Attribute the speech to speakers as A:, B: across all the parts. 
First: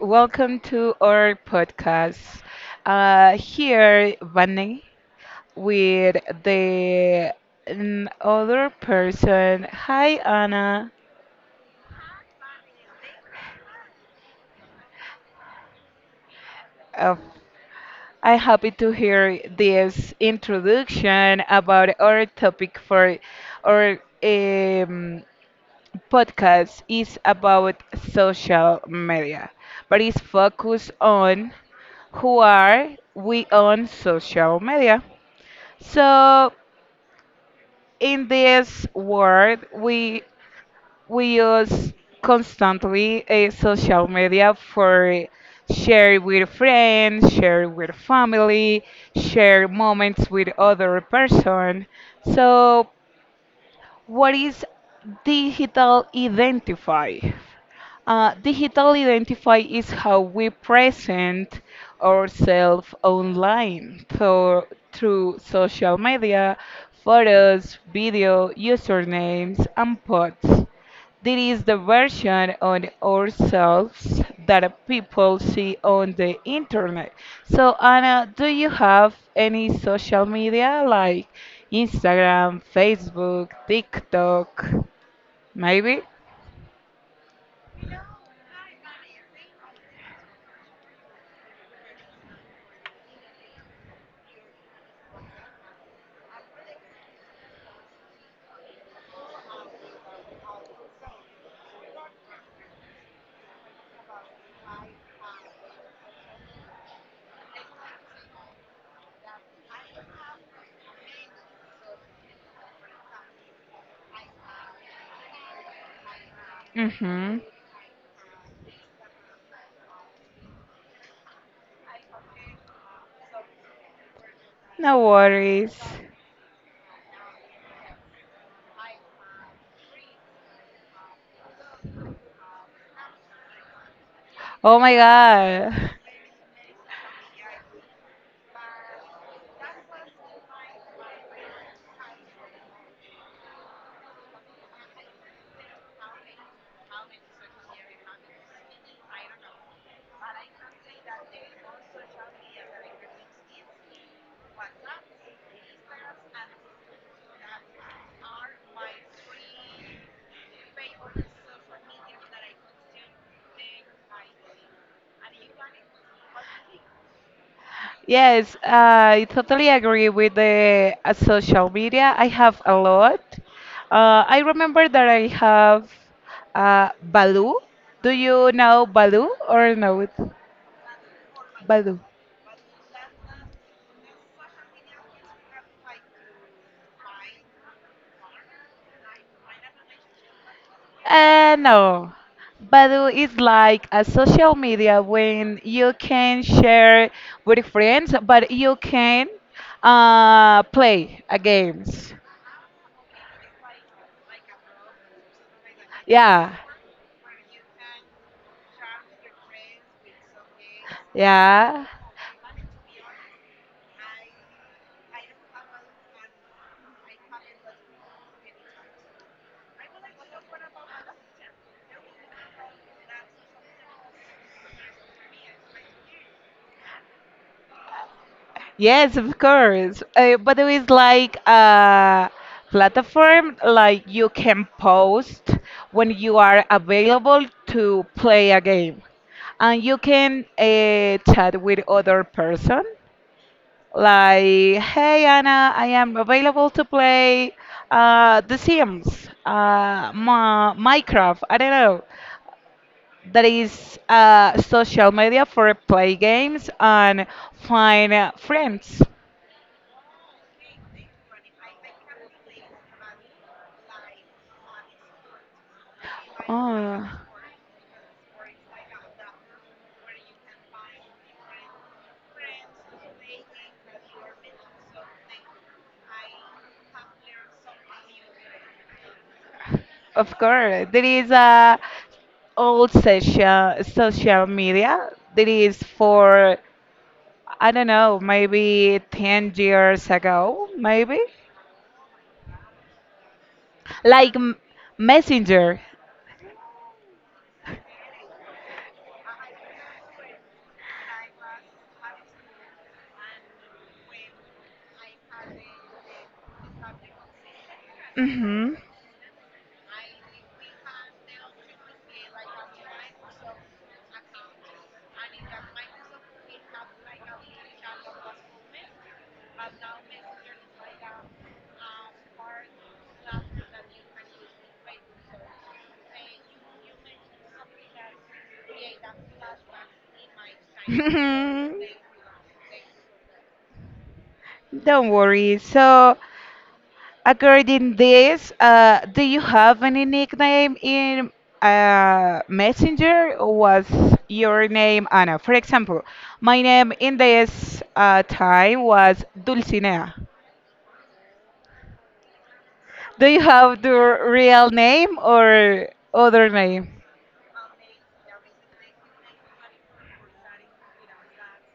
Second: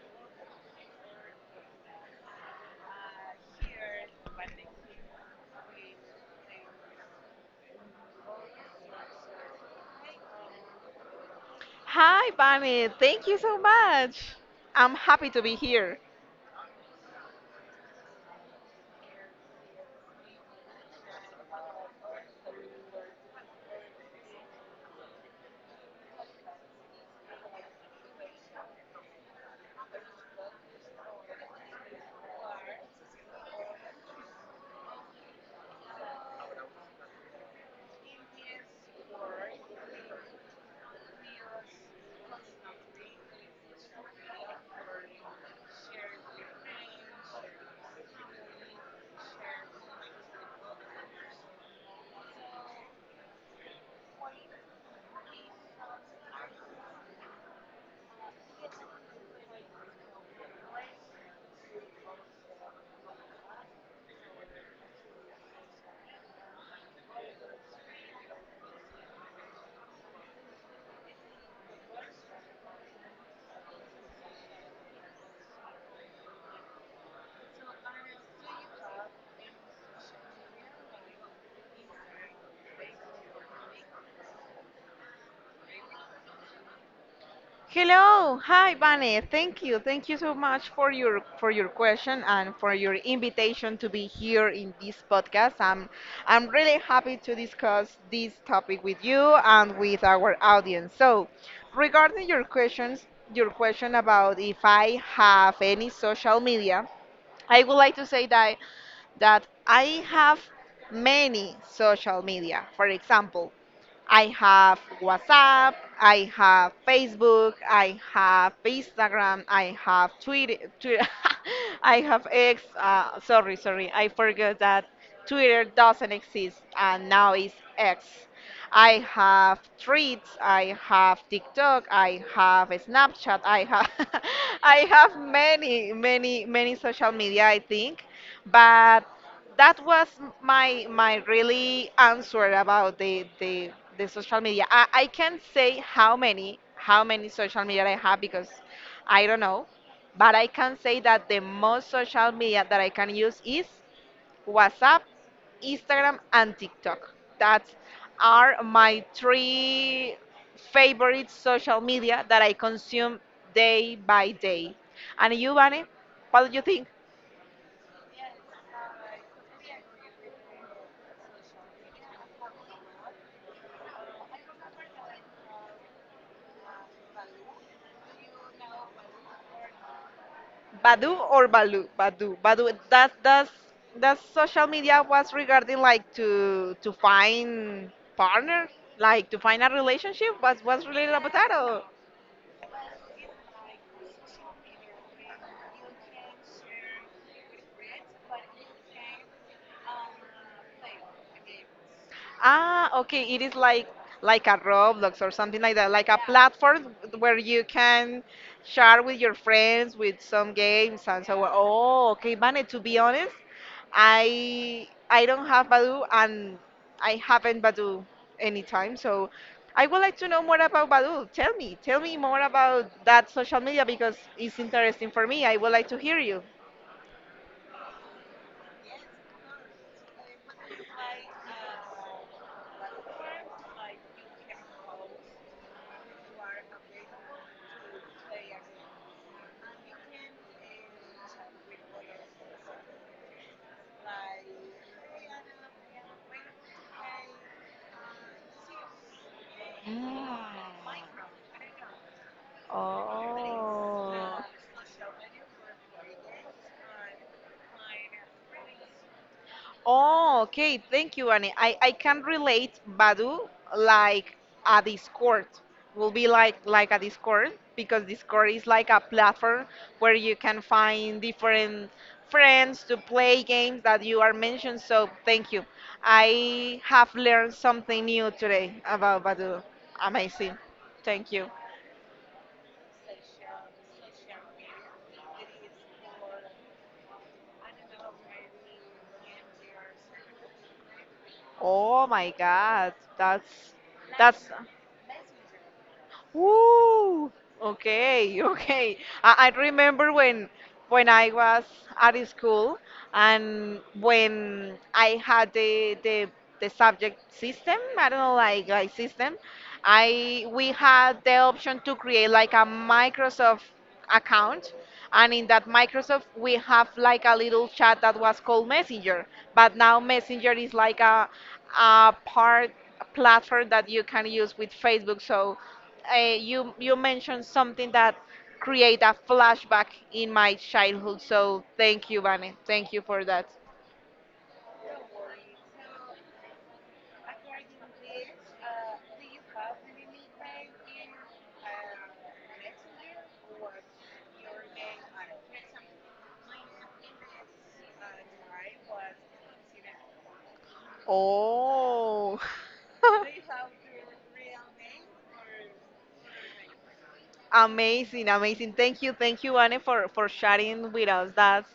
A: Welcome to our podcast. Here, Vanny, with the other person. Hi, Anna.
B: Hi, Bunny. Thank you so much. I'm happy to be here.
A: Uh, I'm happy to hear this introduction about our topic for our podcast is about social media, but it's focused on who are we on social media. So in this world, we use constantly a social media for share with friends, share with family, share moments with other person. So what is digital identify? Digital identify is how we present ourselves online through social media, photos, video, usernames, and posts. This is the version on ourselves that people see on the internet. So, Anna, do you have any social media like Instagram, Facebook, TikTok, maybe?
B: Hello. Hi, Bunny. Thank you. Thank you so much for your question and for your invitation to be here in this podcast. I'm really happy to discuss this topic with you and with our audience. So, regarding your questions, your question about if I have any social media, I would like to say that I have many social media. For example, I have WhatsApp, I have
A: Mm-hmm.
B: Facebook, I have Instagram, I have Twitter, Twitter I have X. Sorry, I forgot that
A: No
B: Twitter
A: worries.
B: doesn't exist and now it's X. I have Threads, I have TikTok, I have Snapchat, I have
A: Oh
B: I
A: my
B: have
A: God.
B: many, many, many social media. I think but that was my really answer about the social media. I can't say how many social media I have because I don't know, but I can say that the most social media that I can use is WhatsApp, Instagram, and TikTok, that are my three favorite social media that I consume day by day. And you, Vane, what do you think?
A: Yes, I totally agree with the social media. I have a lot. I remember that I have Baloo. Do you know Baloo or no?
B: Badu or Balu?
A: Baloo.
B: Badu. Badu. That social media was regarding like to find partner, like to find a relationship. Was related about that or?
A: No. Badoo is like a social media when you can share with friends, but you can play a games.
B: Ah, okay. It is like a Roblox or something like that, like a
A: Yeah,
B: platform where you can share with your friends with some games and so on.
A: yeah.
B: Oh, okay, Vane, to be honest, I don't have Badoo and I haven't Badoo anytime, so I would like to know more about Badoo. Tell me more about that social media because it's interesting for me. I would like to hear you.
A: Yes, of course. But it is like a platform like you can post when you are available to play a game. And you can chat with other person like, hey Anna, I am available to play The Sims, Ma Minecraft, I don't know. That is social media for play games and find friends.
B: Oh, okay. Thank you, Annie. I can relate Badu like a Discord. Will be like a
A: Oh,
B: Discord because Discord is like a platform where you can find different friends to play games that you are mentioned. So thank you. I have learned something new today about Badu.
A: of
B: Amazing.
A: course. There is
B: Thank you.
A: a old social media that is for I don't know, maybe 10 years ago, maybe
B: Oh my God, that's
A: like
B: that's
A: m- Messenger.
B: Woo! Okay, okay. I remember when I was at school and when I had the subject system, I don't know, like
A: Mhm.
B: like system, I we had the option to create like a Microsoft account, and in that Microsoft we have like a little chat that was called Messenger. But now Messenger is like a part a platform that you can use with Facebook. So you mentioned something that create a flashback in my childhood, so thank you, Vane. Thank you for that.
A: Don't worry. So. According this, do you have any nickname in Messenger? Or was your name Anna? For example, my name in this time was Dulcinea.
B: Oh.
A: Do you have the real name or other name?
B: Amazing, amazing. Thank you, Anne, for sharing with us that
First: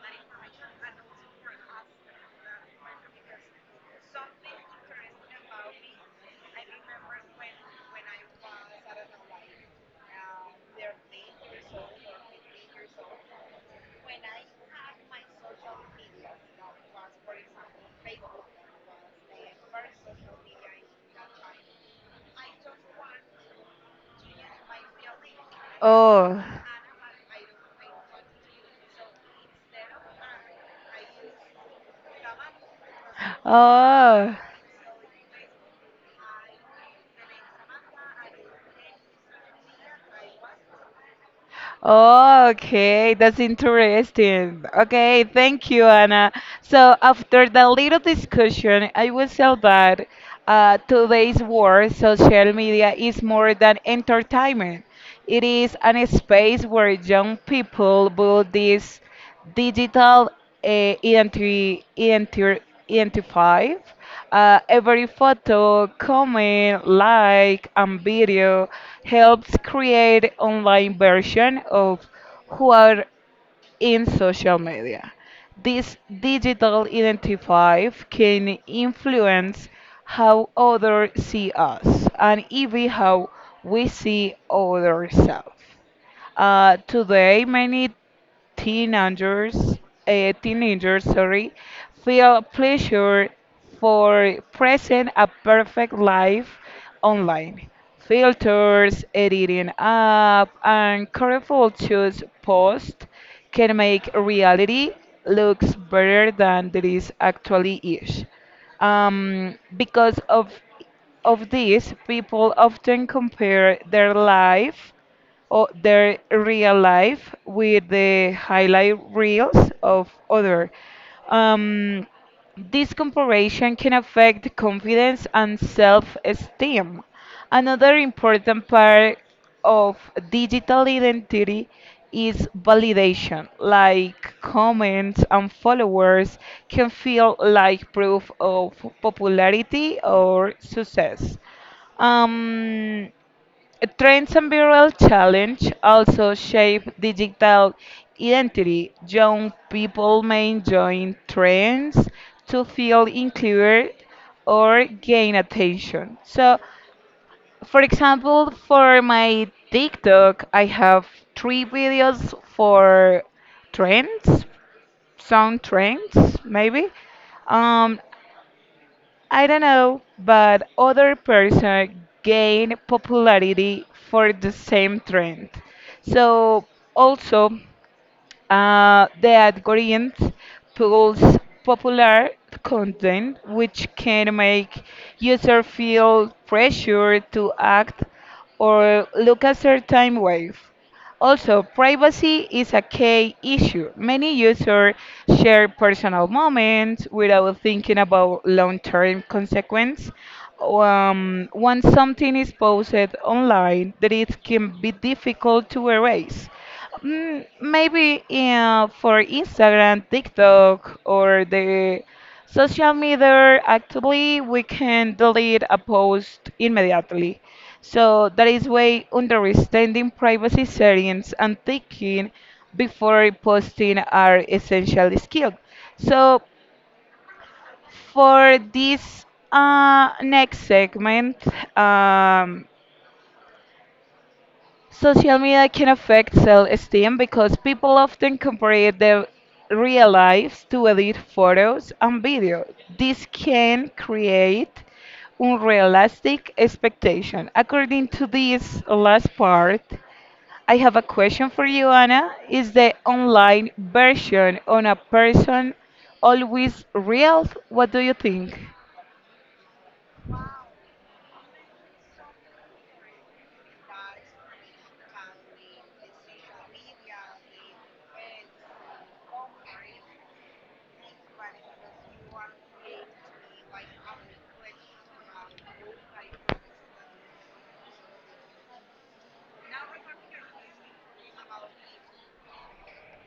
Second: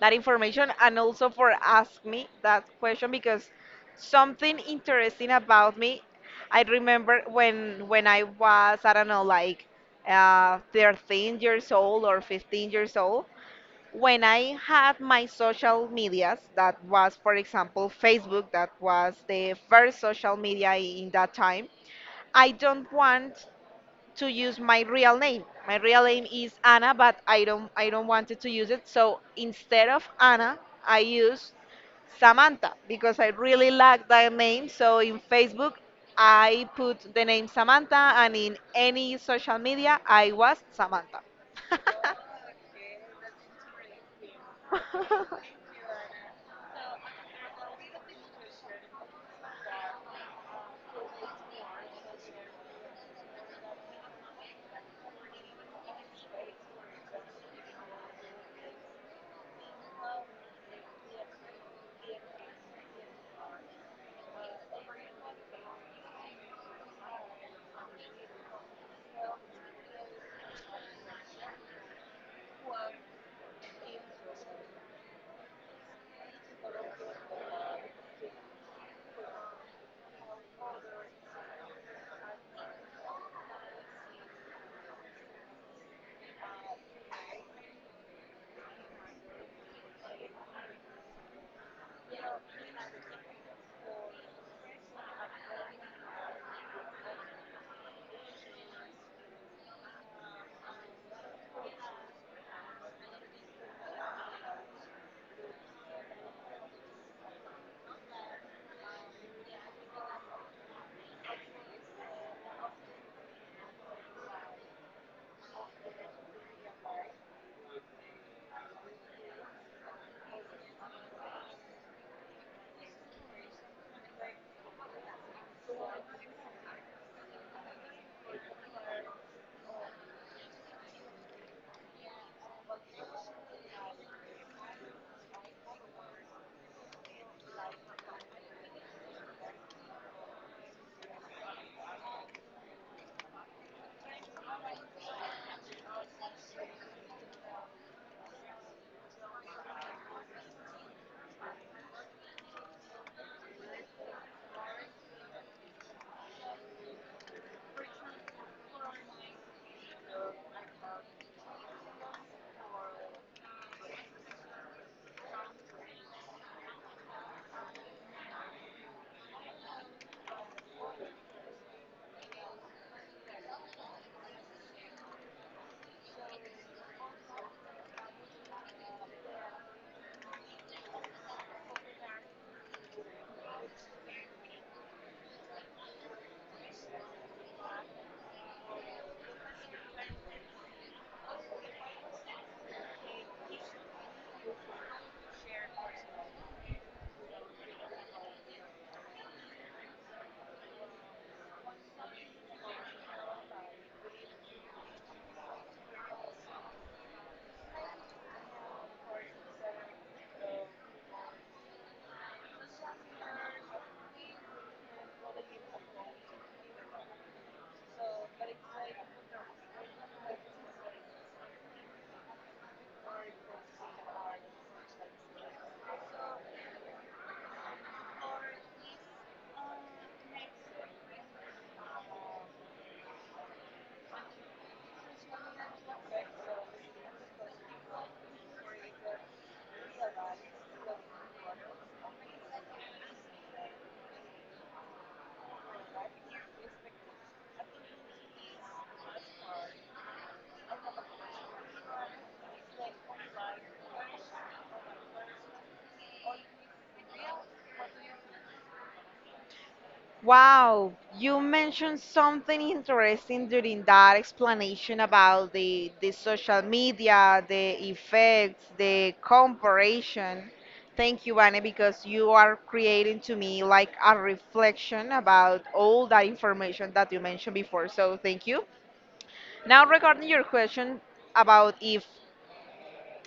B: that information and also for asking me that question, because something interesting about me. I remember when I was I don't know like 13 years old or 15 years old, when I had my social medias, that was, for example, Facebook, that was the first social media in that time. I don't want to use my real name. My real name
A: Oh,
B: is Anna, but I don't wanted to use it. So instead of Anna, I use Samantha because I really like that
A: oh.
B: name. So in Facebook, I put the name Samantha, and in any social media, I was Samantha.
A: Oh, okay, that's interesting. Okay, thank you, Anna. So after the little discussion, I will say that today's world, social media, is more than entertainment. It is an space where young people build this digital uh, identi- identi- identify. Every photo, comment, like, and video helps create online version of who are in social media. This digital identifier can influence how others see us and even how we see ourselves. Today, many teenagers, teenagers, sorry, feel pressure for present a perfect life online. Filters, editing up, and careful choose post can make reality looks better than there is actually is. Because of this, people often compare their their real life with the highlight reels of other. Um, this comparison can affect confidence and self-esteem. Another important part of digital identity is validation, like comments and followers can feel like proof of popularity or success. Um, Trends and viral challenge also shape digital identity. Young people may join trends to feel included or gain attention. So, for example, for my TikTok, I have three videos for trends, some trends maybe. Um, I don't know, but other person gain popularity for the same trend. So also the algorithms pulls popular content which can make user feel pressure to act or look a certain way. Also, privacy is a key issue. Many users share personal moments without thinking about long-term consequences. Once something is posted online, that it can be difficult to erase. Mm, maybe for Instagram, TikTok, or the social media actively, we can delete a post immediately. So that is why understanding privacy settings and thinking before posting are essential skills. So for this next segment, um, social media can affect self-esteem because people often compare their real lives to edit photos and videos. This can create unrealistic expectation. According to this last part, I have a question for you, Anna. Is the online version on a person always real? What do you think?
B: Wow, you mentioned something interesting during that explanation about the social media, the effects, the comparison. Thank you, Vane, because you are creating to me like a reflection about all that information that you mentioned before. So thank you. Now regarding your question about if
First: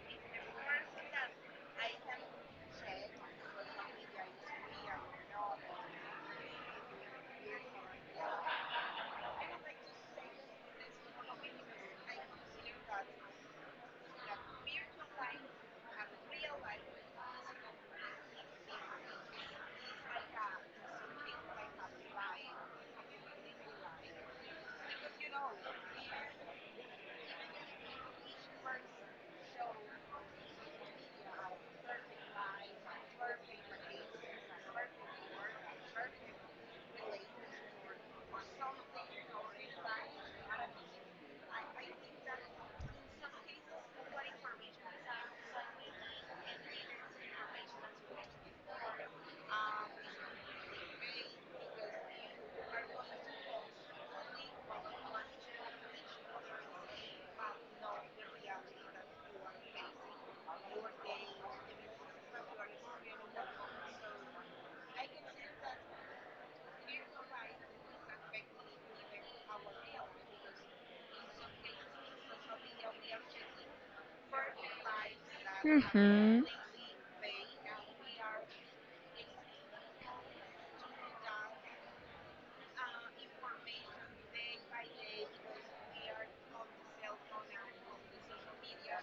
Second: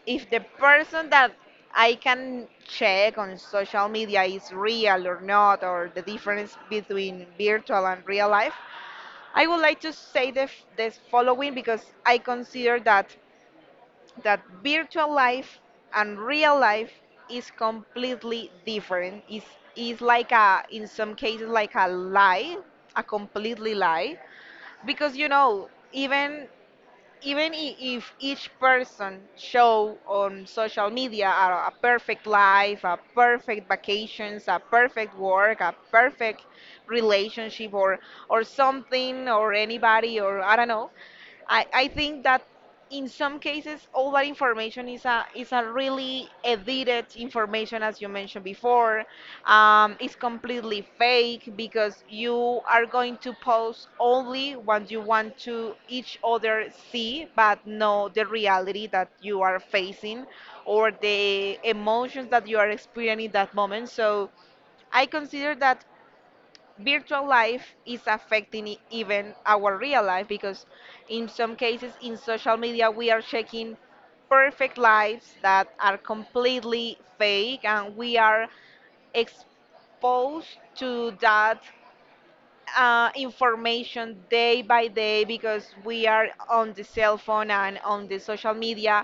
B: if the person that I can check on social media is real or not, or the difference between virtual and real life, I would like to say the, the following, because I consider that virtual life and real life is completely different. Is like a in some cases like a lie, a completely lie, because you know even even if each person show on social media a perfect life, a perfect vacations, a perfect work, a perfect relationship or something or anybody or I don't know, I think that in some cases all that information is a really edited information as you mentioned before. It's completely fake because you are going to post only what you want to each other see, but no the reality that you are facing or the emotions that you are experiencing in that moment. So I consider that virtual life is affecting even our real life, because in some cases in social media we are checking perfect lives that are
A: Hmm.
B: completely fake, and we are exposed to that information day by day because we are on the cell phone and on the social media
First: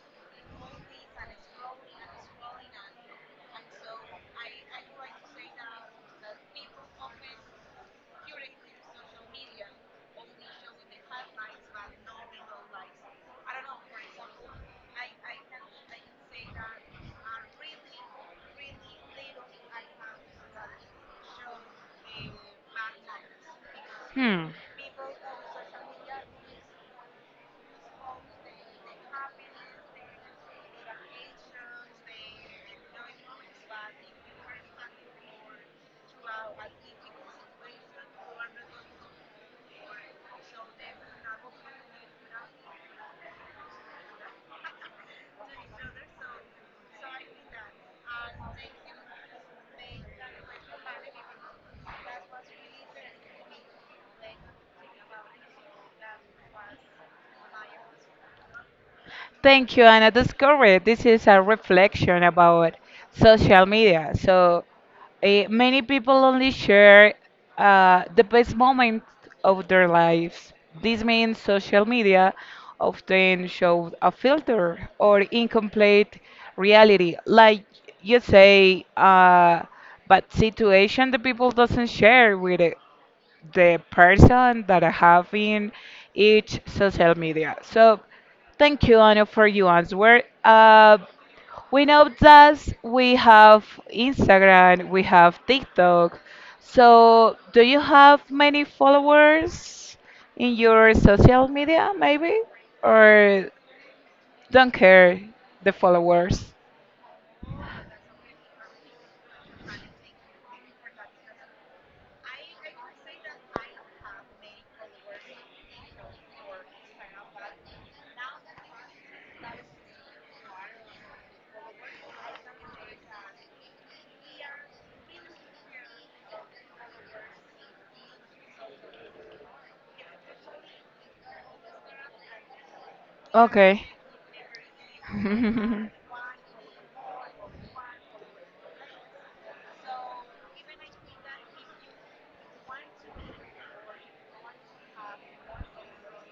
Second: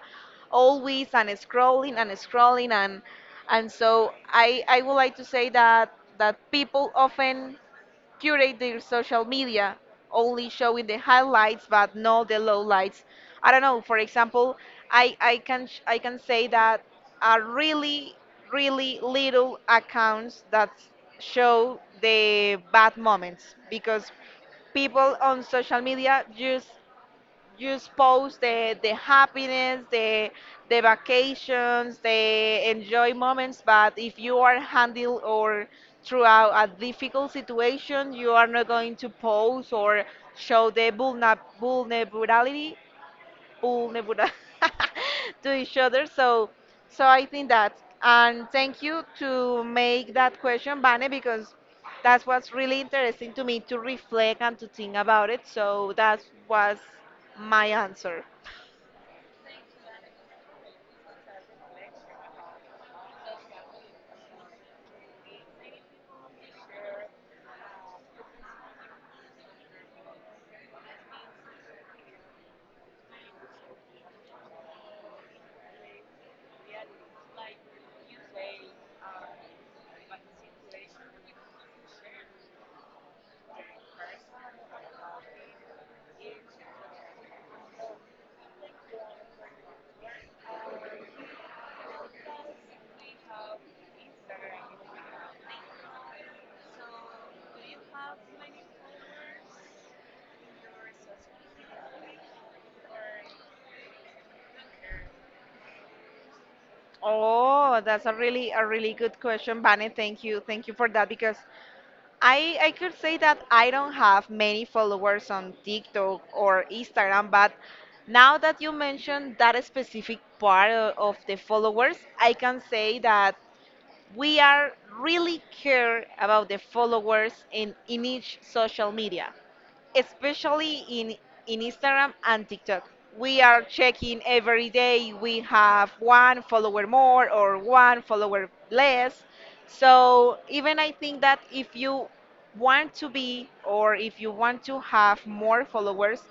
B: always and scrolling and scrolling and so I would like to say that that people often curate their social media, only showing the highlights but not the lowlights. I don't know. For example, I I can say that are really really little accounts that show the bad moments because
A: Hmm.
B: people on social media just post the happiness, the vacations, the enjoy moments. But if you are handle or throughout a difficult situation, you are not going to post or show the vulnerability pull Nebula to each other. So, so I think that. And thank you to make that question, Vane, because that's what's really interesting to me to reflect and to think about it. So that was my answer.
A: Thank you, Anna. That's correct. This is a reflection about social media. So eh, many people only share the best moments of their lives. This means social media often shows a filter or incomplete reality. Like you say, but situation the people doesn't share with it the person that I have in each social media. So thank you, Anu, for your answer. We know that we have Instagram, we have TikTok. So do you have many followers in your social media, maybe? Or don't care the followers?
B: Oh, that's a really good question, Vane. Thank you for that because I could say that I don't have many followers on TikTok or Instagram, but now that you mentioned that specific part of the followers, I can say that we are really care about the followers in each social media, especially in Instagram and TikTok. We are
A: Okay.
B: checking every day. We have one follower more or one follower less. So even I think that if you want to be or if you want to have more followers,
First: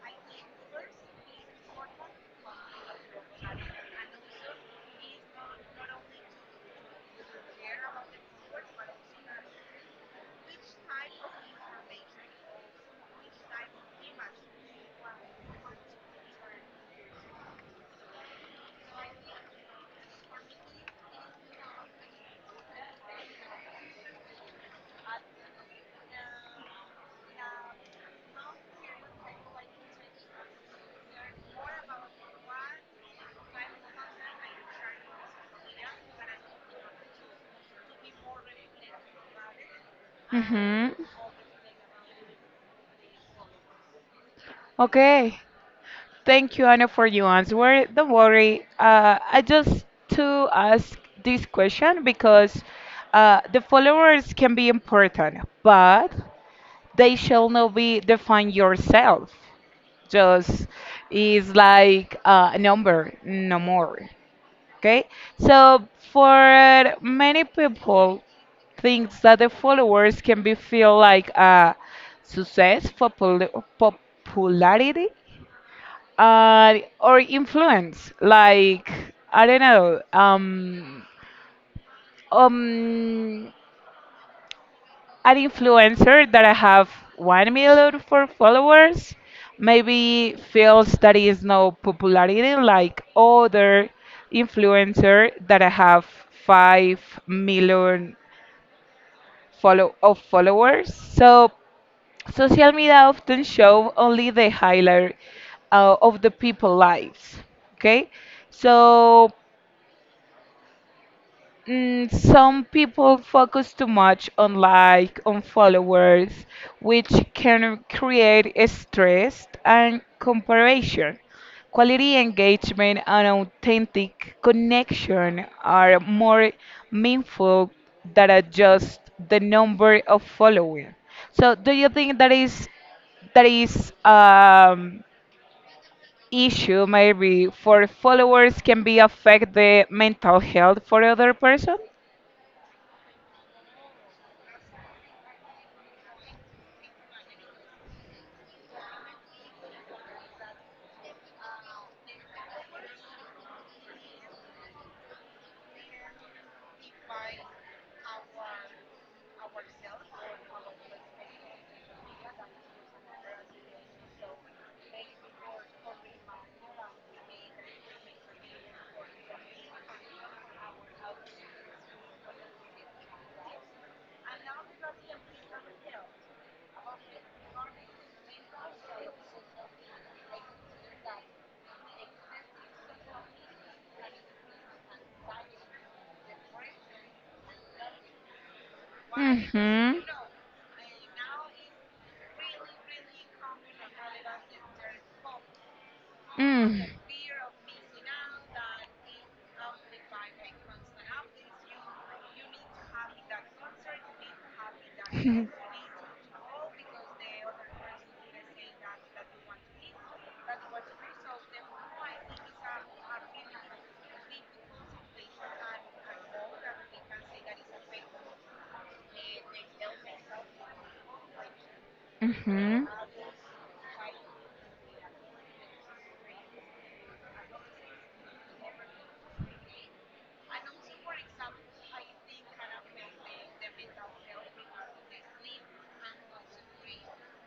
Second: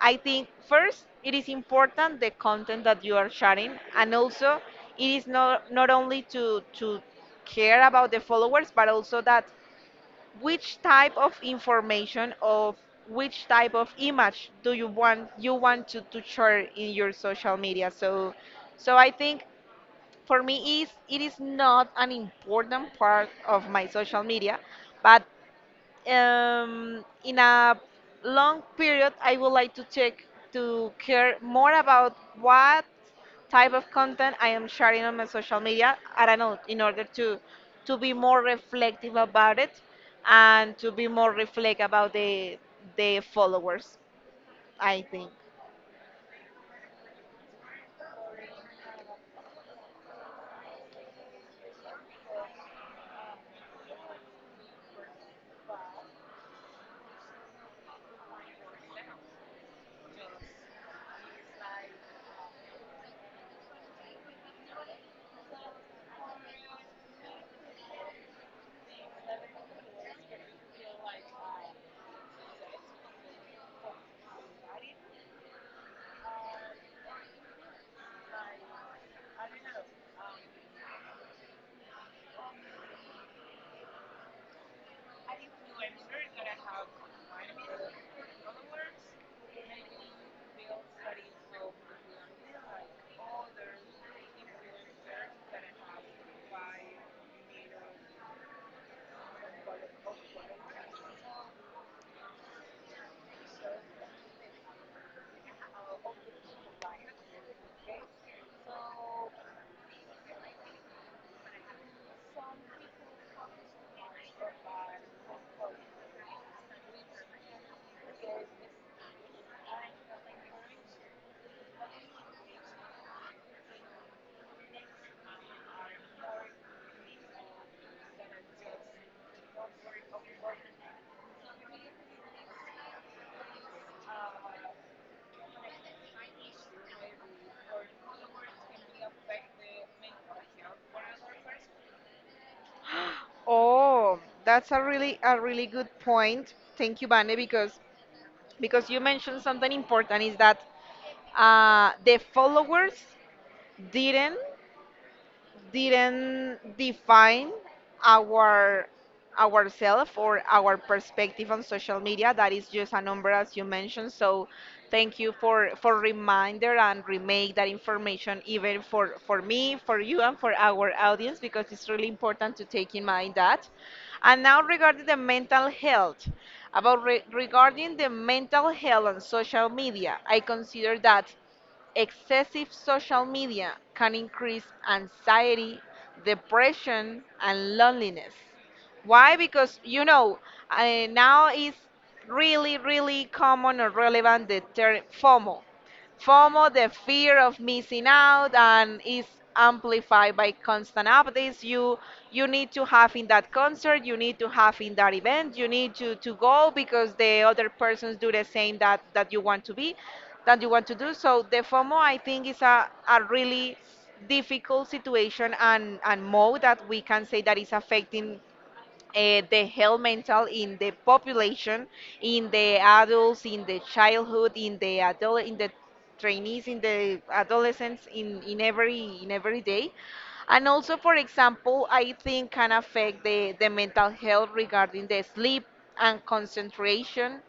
B: I think first it is important the content that you are sharing, and also it is not not only to care about the followers but also that which type of information of which type of image do you want to share in your social media. So so I think for me is it is not an important part of my social media. But in a long period, I would like to take to care more about what type of content I am sharing on my social media. I don't know, in order to be more reflective about it and to
A: hmm.
B: be more reflect about the followers. I think.
A: Okay. Thank you, Anna, for your answer. Don't worry. I just to ask this question because the followers can be important, but they shall not be define yourself. Just is like a number, no more. Okay. So for many people, thinks that the followers can be feel like a success for popularity or influence like I don't know um an influencer that I have 1 million for followers maybe feels that is no popularity like other influencer that I have 5 million follow of followers so social media often show only the highlight of the people lives. Okay. So mm, some people focus too much on like on followers, which can create a stress and comparison. Quality engagement and authentic connection are more meaningful than are just the number of followers. So, do you think that is issue maybe for followers can be affect the mental health for other person?
B: Oh, that's a really good point. Thank you, Vane, because you mentioned something important is that the followers didn't didn't define our ourself or our perspective on social media, that is just a number as you mentioned. So thank you for reminder and remake that information even for me, for you, and for our audience, because it's really important to take in mind that. And now regarding the mental health about regarding the mental health on social media, I consider that excessive social media can increase anxiety, depression, and loneliness. Why? Because you
A: Mhm.
B: know, now is really, really common or relevant the term FOMO. FOMO,
A: Mm.
B: the fear of missing out, and is amplified by constant updates. You need to have in that concert, you need to have in that event, you need to go because the other persons do the same that that you want to be that you want to do. So the FOMO, I think, is a really difficult situation and mode that we can say that is affecting the health mental in the population, in the
A: Mm-hmm.
B: adults, in the childhood, in the adult, in the trainees, in the adolescents, in every day. And also, for example, I think can affect the mental health regarding the sleep and concentration,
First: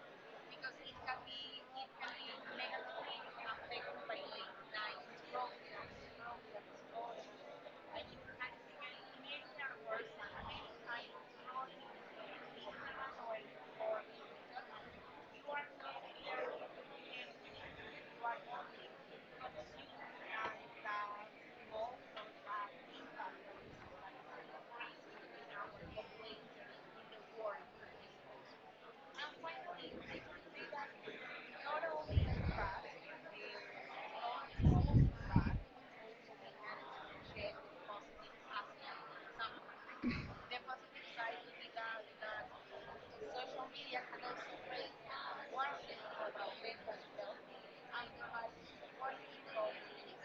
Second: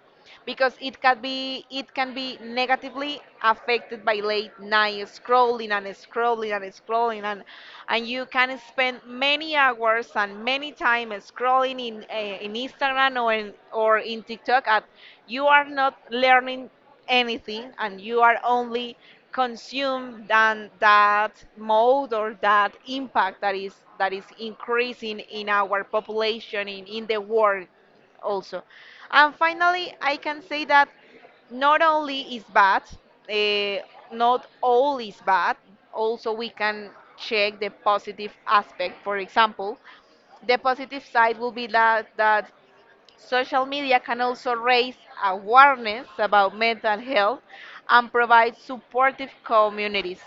B: because it can be negatively affected by late night scrolling and scrolling and scrolling and you can spend many hours and many time scrolling in Instagram or in TikTok, and you are not learning anything, and you are only consumed than that mode or that impact that is increasing in our population in the world also. And finally I can say that not only is bad, uh, not all is bad. Also, we can check the positive aspect. For example, the positive side will be that that social media can also raise awareness about mental health and provide supportive communities.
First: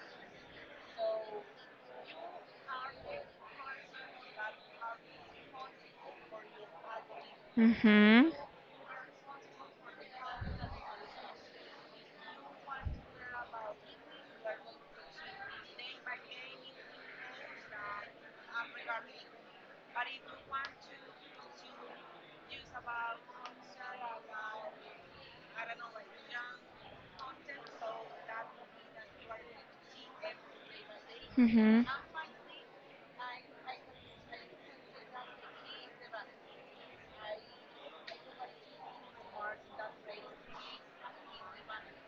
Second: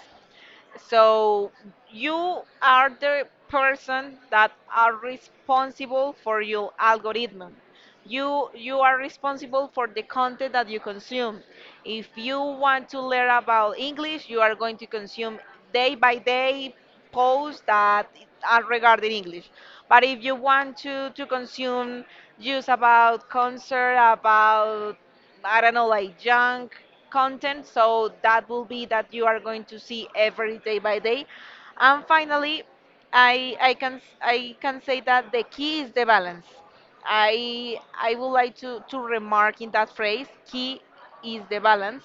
B: So you are the person that are responsible for your algorithm.
A: Mm-hmm.
B: You are responsible for the content that you consume. If you want to learn about English, you are going to consume day by day posts that are regarding English. But if you want to consume news about concert, about I don't know, like junk content. So that will be that you are going to see every day by day.
A: Mm-hmm.
B: And finally, I can say that the key is the balance. I would like to remark in that phrase, key is the balance,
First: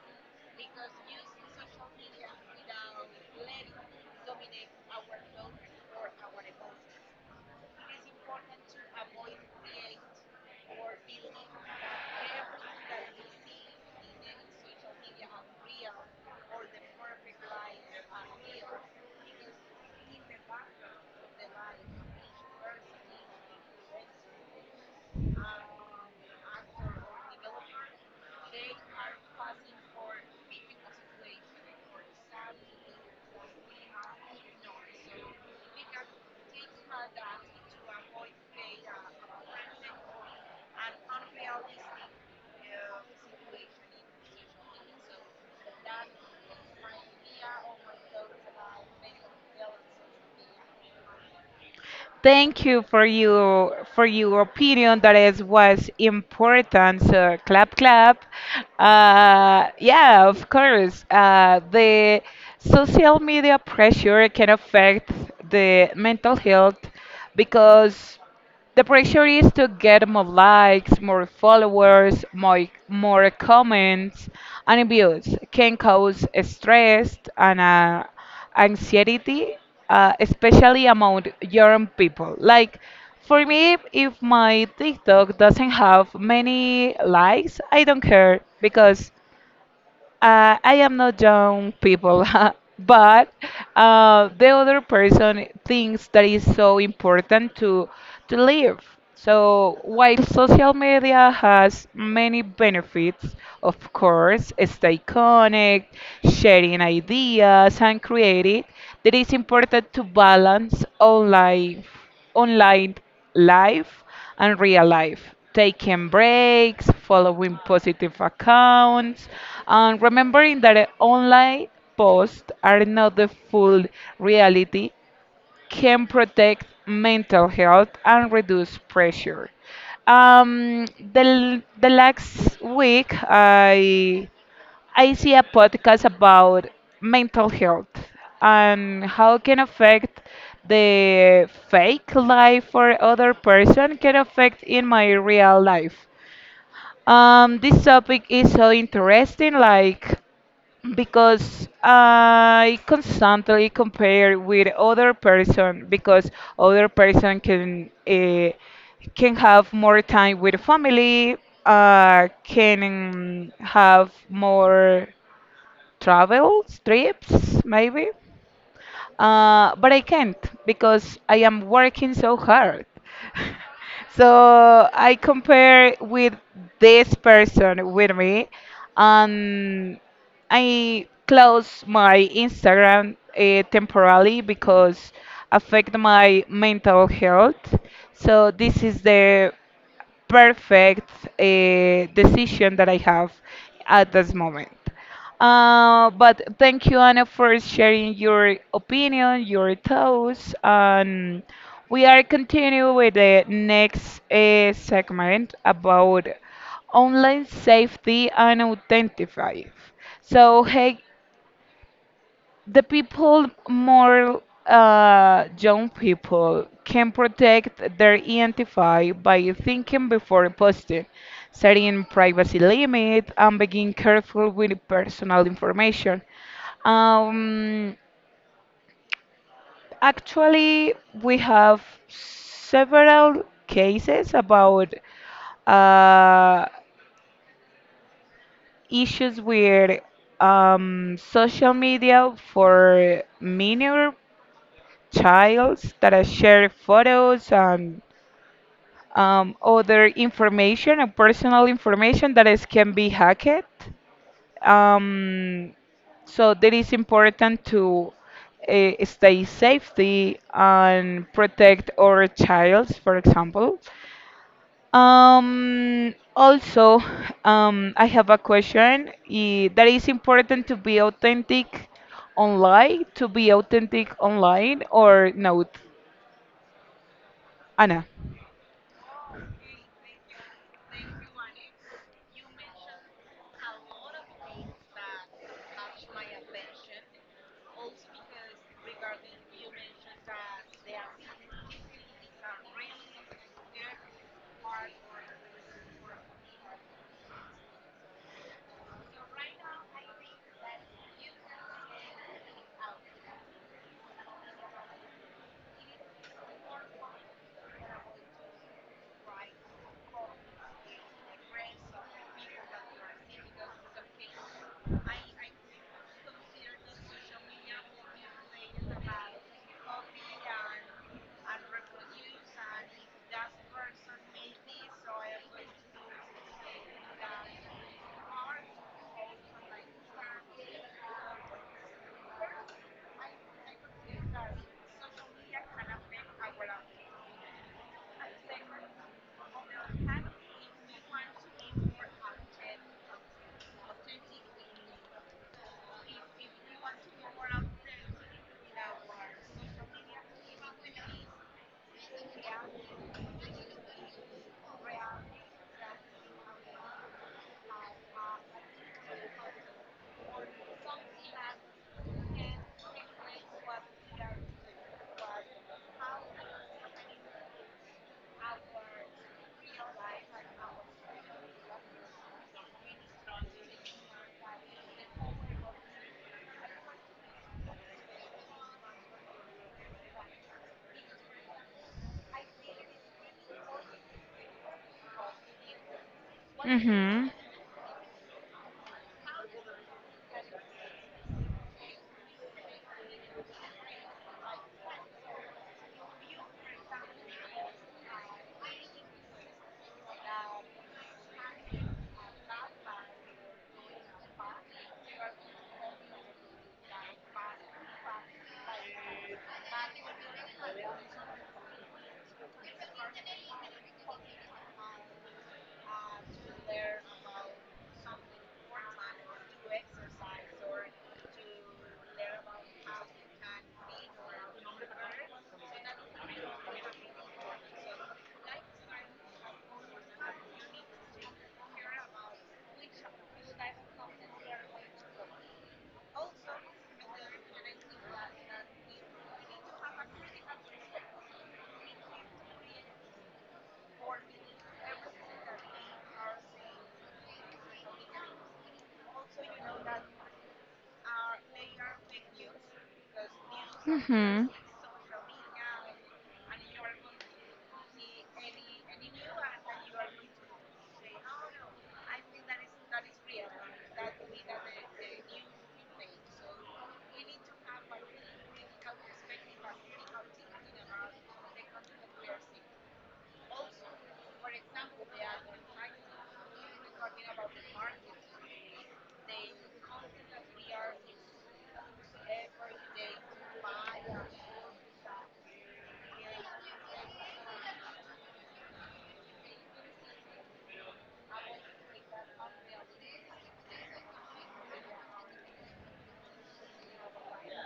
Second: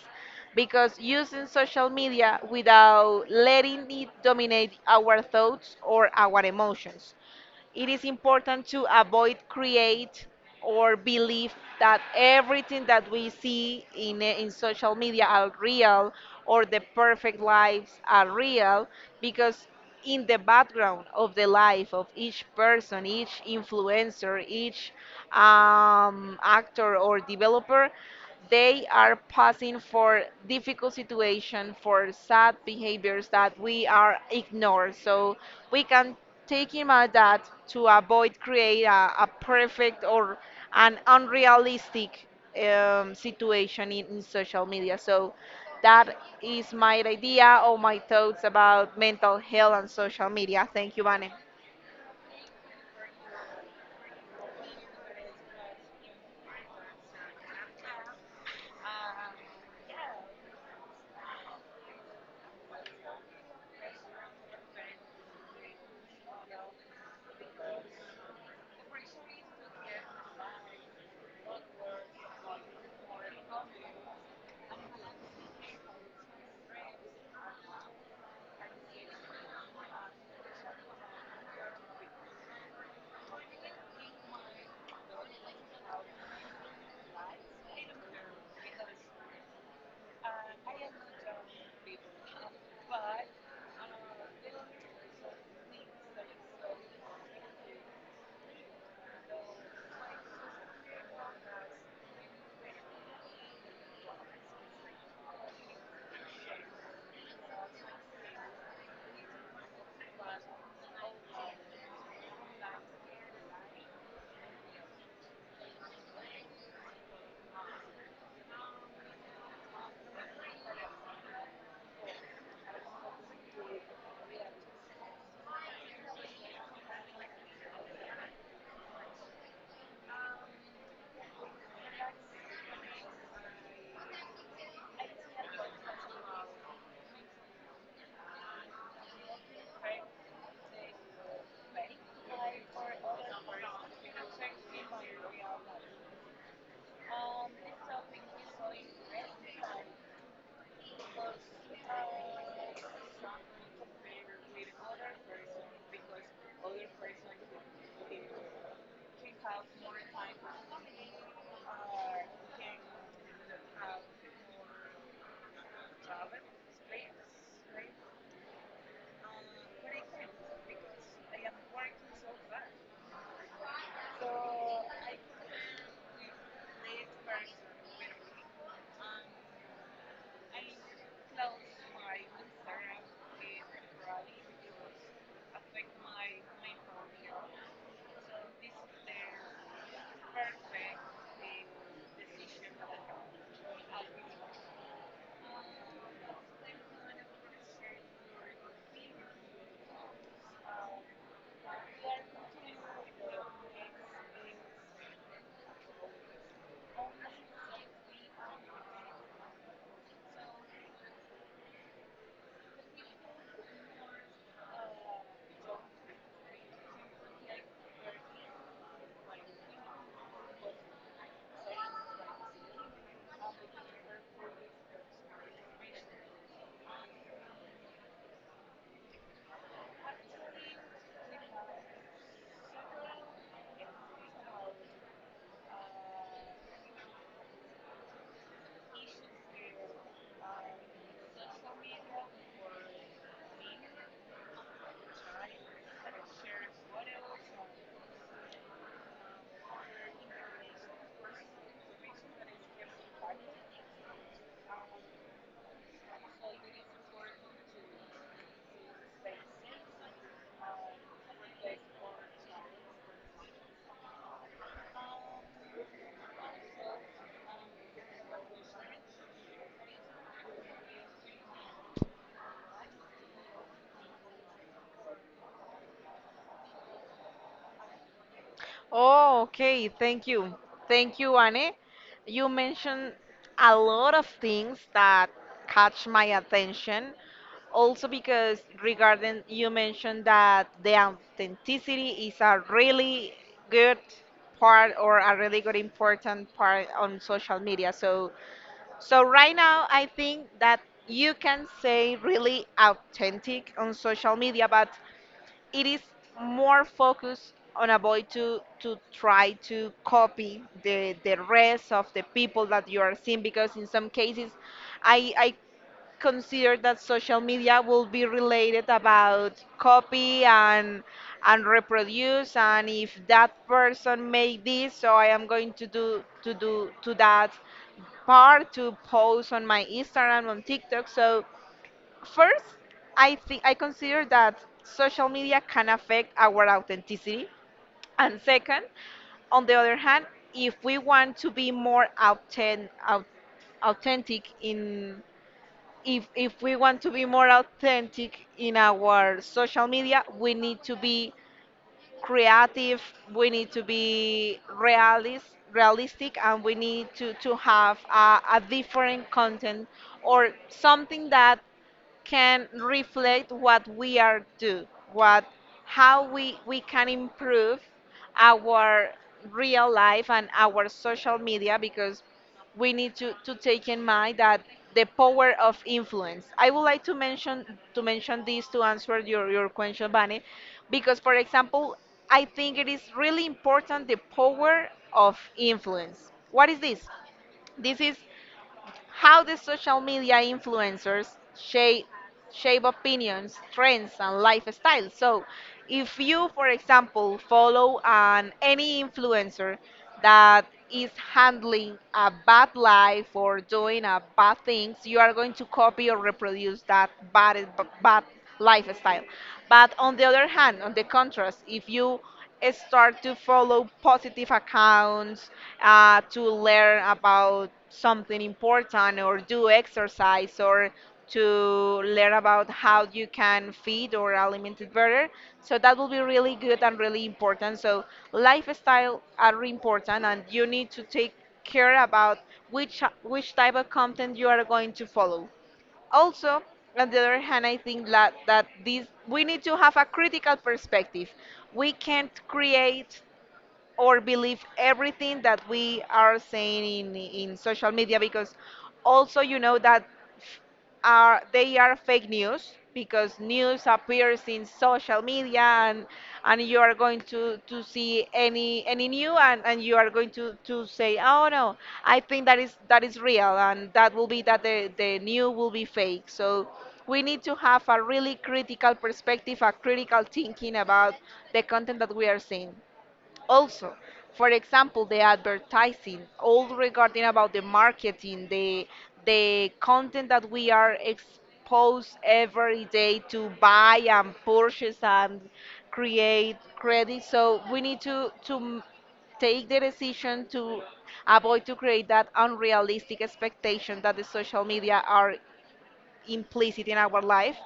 B: because using social media without letting it dominate our thoughts or our emotions it is important to avoid create or believe that everything that we see in social media are real or the perfect lives are real because in the background of the life of each person, each influencer, each actor or developer, they are passing for difficult situation, for sad behaviors that we are ignored. So we can taking my dad to avoid create a perfect or an unrealistic situation in social media. So that is my idea or my thoughts about mental health and social media. Thank you, Vane.
A: Thank you for you for your opinion. That is was important. So clap clap. Yeah, of course. The social media pressure can affect the mental health because the pressure is to get more likes, more followers, more comments, and views can cause stress and anxiety, especially among young people. Like for me, if my TikTok doesn't have many likes, I don't care because I am not young people, but the other person thinks that is so important to live. So while social media has many benefits, of course, stay connect, sharing ideas and creating, that is important to balance online life and real life, taking breaks, following positive accounts, and remembering that online posts are not the full reality can protect mental health and reduce pressure. Um, the last week, I see a podcast about mental health and how it can affect the fake life for other person can affect in my real life. This topic is so interesting. Like because I constantly compare with other person because other person can have more time with family, can have more travel trips maybe but I can't because I am working so hard. so I compare with this person with me, and I close my Instagram temporarily because affect my mental health. So this is the perfect decision that I have at this moment. But thank you, Anna, for sharing your opinion, your thoughts, and we are continuing with the next segment about online safety and authenticity. So, hey, the people more young people can protect their identity by thinking before posting, setting privacy limits, and being careful with personal information. um, Actually we have several cases about uh, issues with social media for minor childs that I share photos and other information and personal information that is, can be hacked. Um, so that is important to stay safety and protect our childs, for example. Also, I have a question that is important to be authentic online, to be authentic online or not? Anna.
B: Oh, okay. Thank you. Thank you, Anne. You mentioned a lot of things that catch my attention. Also because regarding you mentioned that the authenticity is a really good part or a really good important part on social media. So right now I think that you can say really authentic on social media, but it is more focused on a boy to try to copy the rest of the people that you are seeing because in some cases I consider that social media will be related about copy and reproduce and if that person made this so I am going to do to that part to post on my instagram on tiktok so first, I think I consider that social media can affect our authenticity. And second, on the other hand, if we want to be more authentic in if we want to be more authentic in our social media, we need to be creative, we need to be realist, realistic, and we need to have a different content or something that can reflect what we are do, what how we can improve our real life and our social media because we need to take in mind that the power of influence. I would like to mention this to answer your question, Bunny, because for example, I think it is really important the power of influence. What is this?
A: Mm-hmm.
B: This is how the social media influencers shape shape opinions, trends, and lifestyle? So, if you, for example, follow an any influencer that is handling a bad life or doing a bad things, you are going to copy or reproduce that bad lifestyle. But on the other hand, on the contrast, if you start to follow positive accounts to learn about something important or do exercise or to learn about how you can feed or aliment it better so that will be really good and really important so lifestyle are really important and you need to take care about which type of content you are going to follow also on the other hand I think that this we need to have a critical perspective we can't create or believe everything that we are saying in social media because also you know that f- are they are fake news because news appears
A: Mhm.
B: in social media and you are going to see any new and you are going to say oh no I think that is real and that will be that the new will be fake so we need to have a really critical perspective a critical thinking about the content that we are seeing also for example the advertising all regarding about the marketing the content that we are exposed every day to buy and purchase and create credit so we need take the decision to avoid to create that unrealistic expectation that the social media are implicit in our life.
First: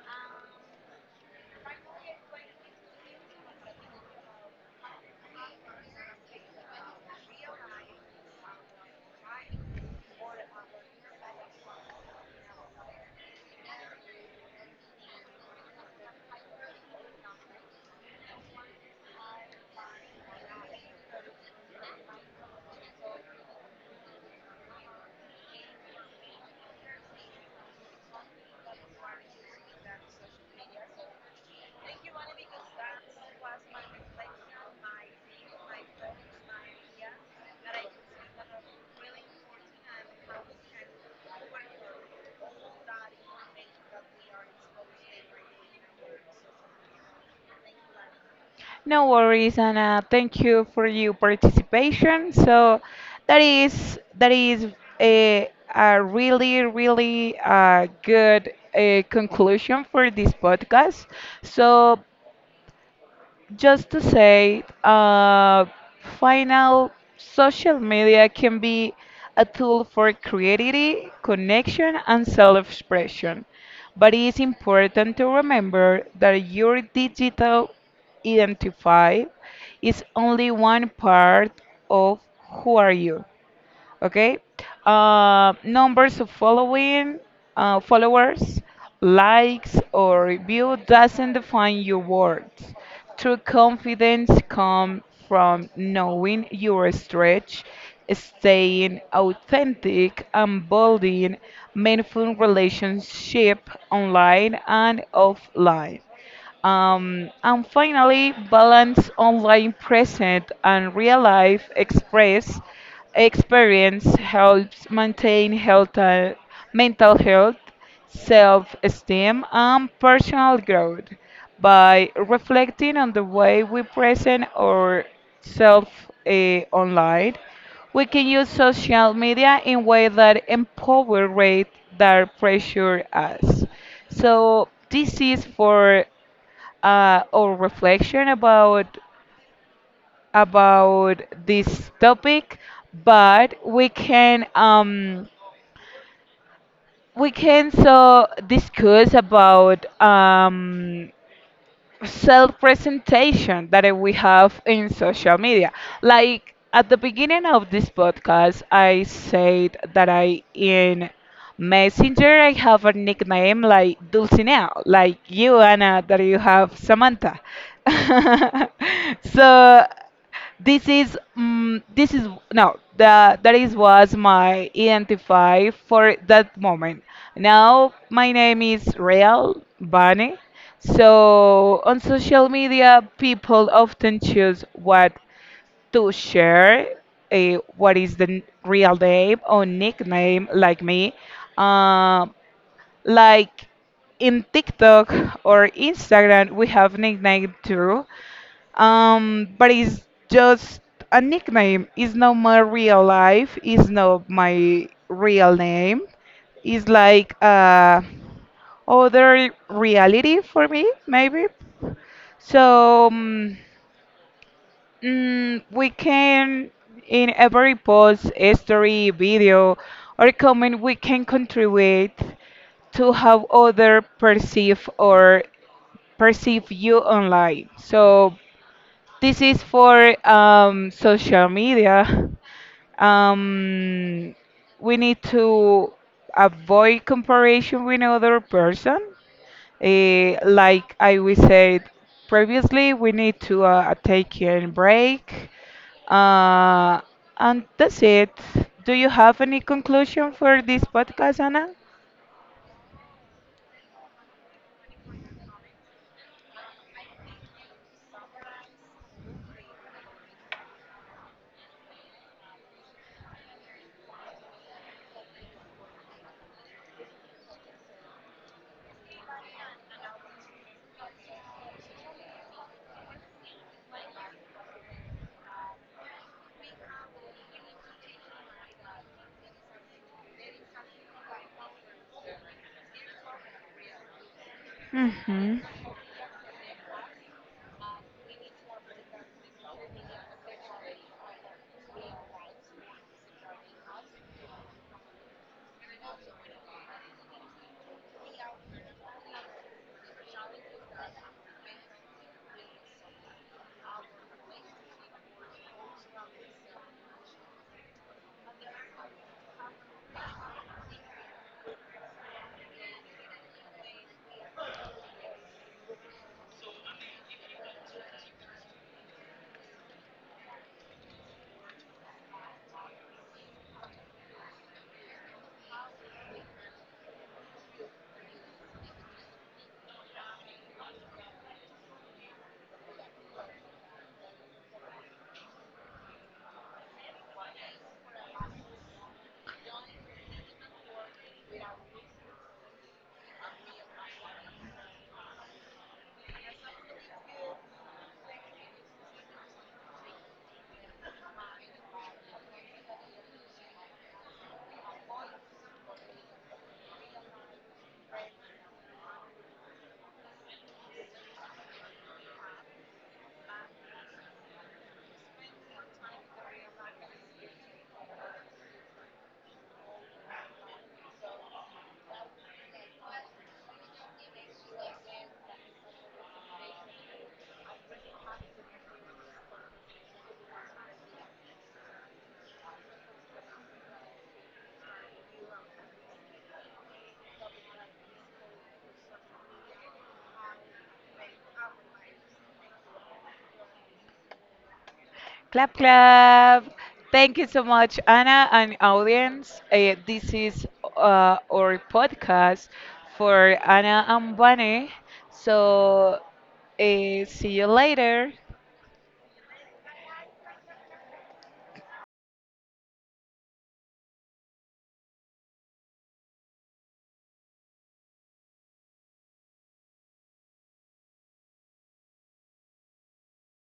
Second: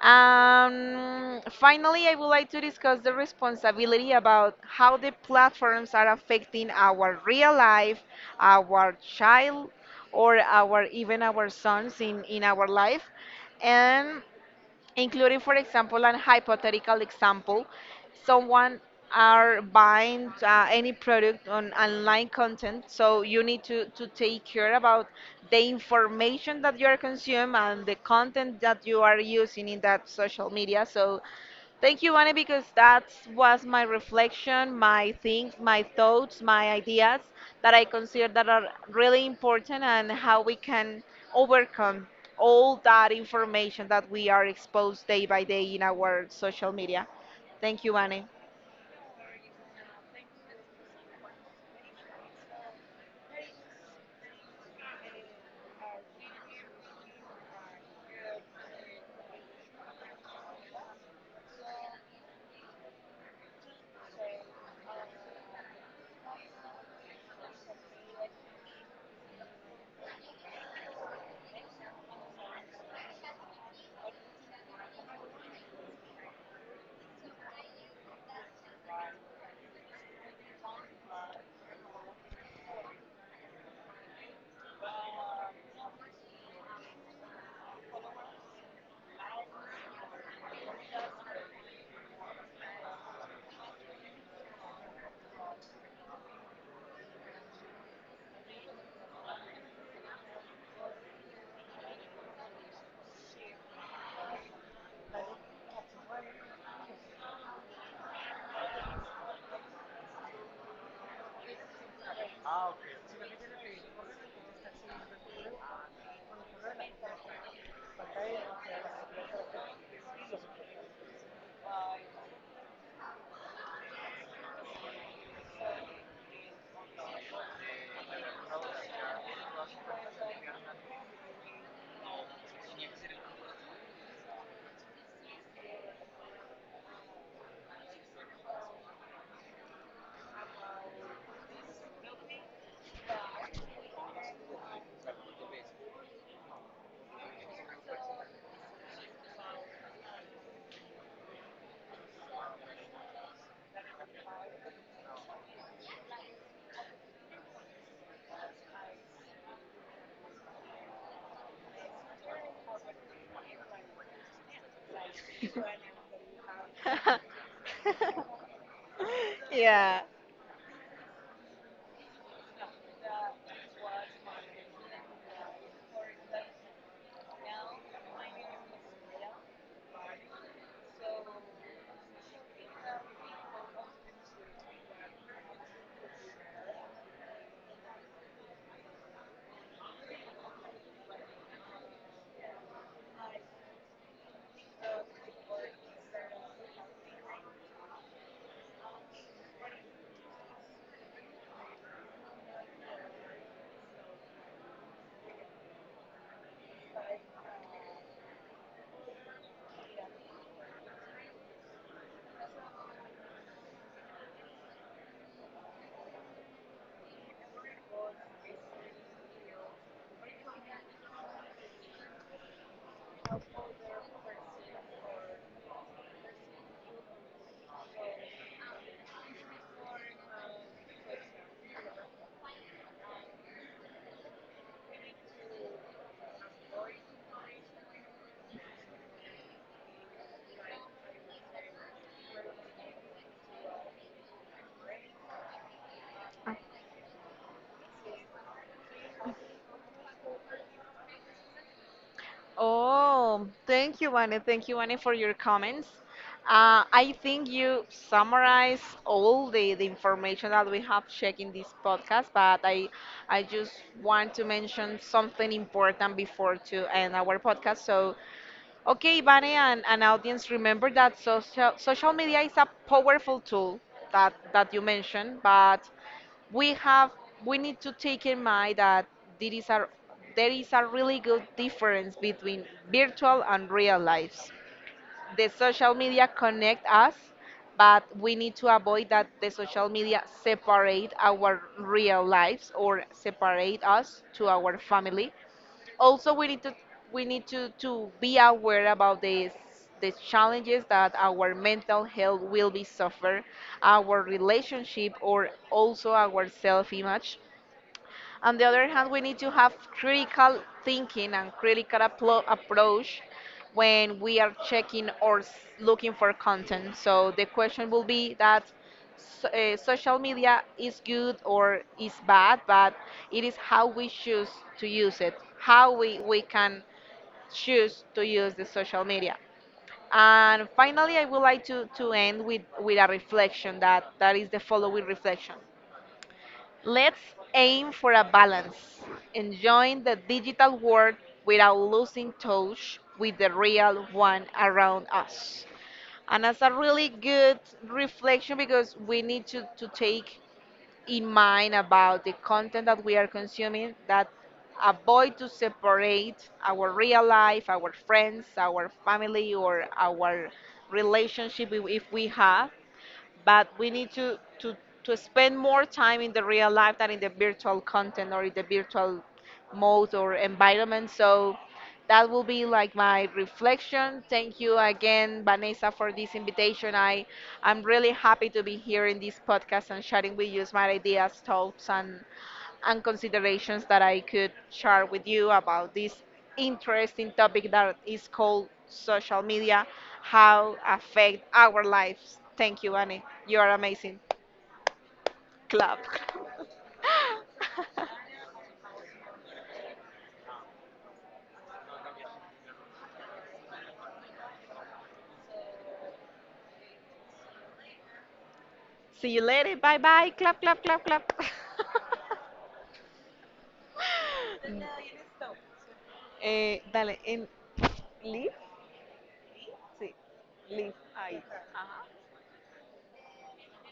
B: Finally, I would like to discuss the responsibility about how the platforms are affecting our real life, our child, or our even our sons in our life. And including, for example, an hypothetical example, someone are buying any product on online content, so you need to take care about the information that you are consuming and the content that you are using in that social media. So thank you, Annie, because that was my reflection, my things, my thoughts, my ideas that I consider that are really important and how we can overcome all that information that we are exposed day by day in our social media. Thank you, Annie.
A: No worries, Anna. Thank you for your participation. So that is a, a really really good conclusion for this podcast. So just to say, final social media can be a tool for creativity, connection, and self expression. But it is important to remember that your digital identity is only one part of who are you. Okay. Numbers of following, followers, likes, or review doesn't define your worth. True confidence comes from knowing your stretch, staying authentic, and building meaningful relationship online and offline. And finally, balance online present and real life express experience helps maintain health, mental health, self esteem, and personal growth by reflecting on the way we present ourselves online. We can use social media in ways that empower rate that pressure us. So this is for or reflection about this topic, but we can so discuss about self-presentation that we have in social media. Like at the beginning of this podcast, I said that I in Messenger I have a nickname like Dulcinea, like you Anna that you have Samantha. so
B: Yeah.
A: this is this is no the that is was my identify for that moment. Now my name is Real Bunny. So on social media, people often choose what to share, what is the real name or nickname like me, um, like in TikTok or Instagram, we have nickname too. But it's just a nickname. It's not my real life. It's not my real name. It's like other reality for me, maybe. So we can, in every post, story, video, or comment, we can contribute to how other perceive or perceive you online. So this is for social media. Um, we need to avoid comparison with another person. Like I we said previously, we need to take a break. Uh, and that's it. Do you have any conclusion for this podcast, Anna?
B: Oh, thank you, Vane. Thank you, Vane, for your comments. I think you summarize all the information that we have checked in this podcast, but I just want to mention something important before to end our podcast. So, okay, Vane and audience, remember that social media is a powerful tool that you mentioned, but we have we need to take in mind that there is a there is a really good difference between virtual and real lives. The
A: Hmm.
B: social media connect us, but we need to avoid that the social media separate our real lives or separate us to our family also we need to we need to be aware about this the challenges that our mental health will be suffer our relationship or also our self image on the other hand, we need to have critical thinking and critical approach when we are checking or looking for content. So the question will be that so, social media is good or is bad, but it is how we choose to use it, how we can choose to use the social media. And finally, I would like to end with a reflection that is the following reflection. Let's aim for a balance, enjoying the digital world without losing touch with the real one around us. And that's a really good reflection because we need to take in mind about the content that we are consuming that avoid to separate our real life, our friends, our family, or our relationship if we have but we need to spend more time in the real life than in the virtual content or in the virtual mode or environment. So that will be like my reflection. Thank you again, Vanessa, for this invitation. I'm really happy to be here in this podcast and sharing with you my ideas, and considerations that I could share with you about this interesting topic that is called social media, how affect our lives. Thank you, Annie. You are amazing.
A: Clap,
B: Clap.
A: clap. Thank you so much, Anna and audience. This is our podcast for Anna and Bunny. So, see you later.
B: See you later. Bye bye. Clap, clap, clap, clap. Eh, dale, en live sí, live ahí. Ajá.